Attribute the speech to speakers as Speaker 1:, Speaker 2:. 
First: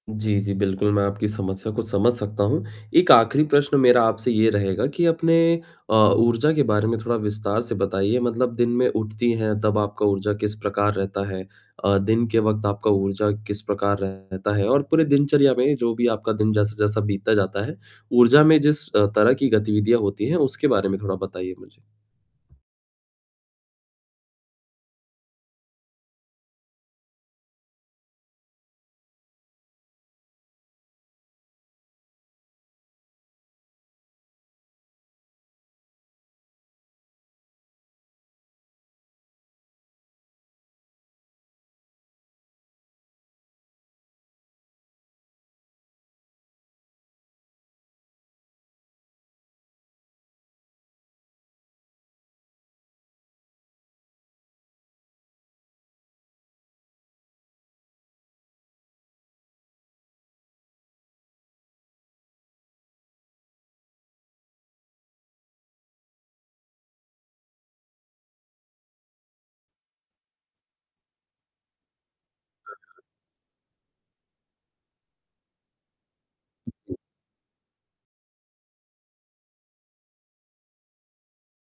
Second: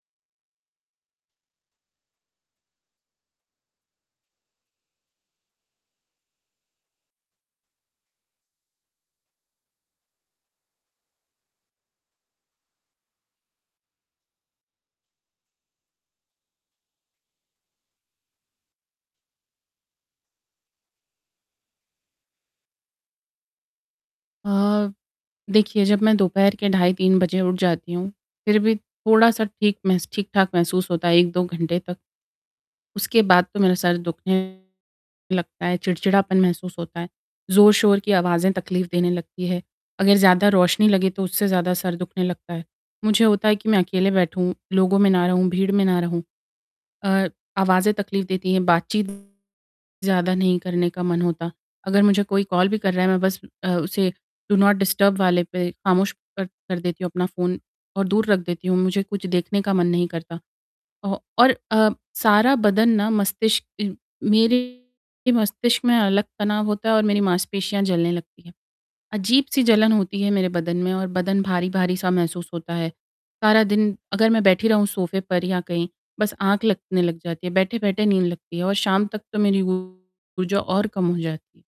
Speaker 1: जी, जी बिल्कुल मैं आपकी समस्या को समझ सकता हूँ, एक आख़िरी प्रश्न मेरा आपसे ये रहेगा कि अपने अ, ऊर्जा के बारे में थोड़ा विस्तार से बताइए। मतलब दिन में उठती हैं, तब आपका ऊर्जा किस प्रकार रहता है? अ, दिन के वक़्त आपका ऊर्जा किस प्रकार रहता है और पूरे दिनचर्या में जो भी आपका दिन जैसा-जैसा बीतता जाता है, ऊर्जा में जिस अ, तरह की गतिविधियाँ होती हैं उसके बारे में थोड़ा बताइए मुझे।
Speaker 2: अ, देखिए जब मैं दोपहर के ढाई 3 बजे उठ जाती हूँ, फ़िर भी थोड़ा-सा ठीक महस ठीक-ठाक महसूस होता है, 1-2 घंटे तक। उसके बाद तो मेरा सर दुखने लगता है, चिड़चिड़ापन महसूस होता है। ज़ोर-शोर की आवाज़ें तकलीफ़ देने लगती हैं, अगर ज़्यादा रोशनी लगे तो उससे ज़्यादा सर दुखने लगता है, मुझे होता है कि मैं अकेले बैठूँ, लोगों में ना रहूँ, भीड़ में ना रहूँ। अ, आवाज़ें तकलीफ़ देती हैं, बातचीत ज़्यादा नहीं करने का मन होता, अगर मुझे कोई कॉल भी कर रहा है, मैं बस अ, उसे डू नॉट डिस्टर्ब वाले पे ख़ामोश कर कर देती हूँ अपना फ़ोन और दूर रख देती हूँ। मुझे कुछ देखने का मन नहीं करता औ और अ, सारा बदन ना मस्तिष्क मेरे मस्तिष्क में अलग तनाव होता है और मेरी मांसपेशियाँ जलने लगती हैं, अजीब-सी जलन होती है मेरे बदन में और बदन भारी-भारी-सा महसूस होता है, सारा दिन अगर मैं बैठी रहूँ सोफ़े पर या कहीं बस आँख लगने लग जाती है। बैठे-बैठे नींद लगती है और शाम तक तो मेरी ऊर्जा और कम हो जाती।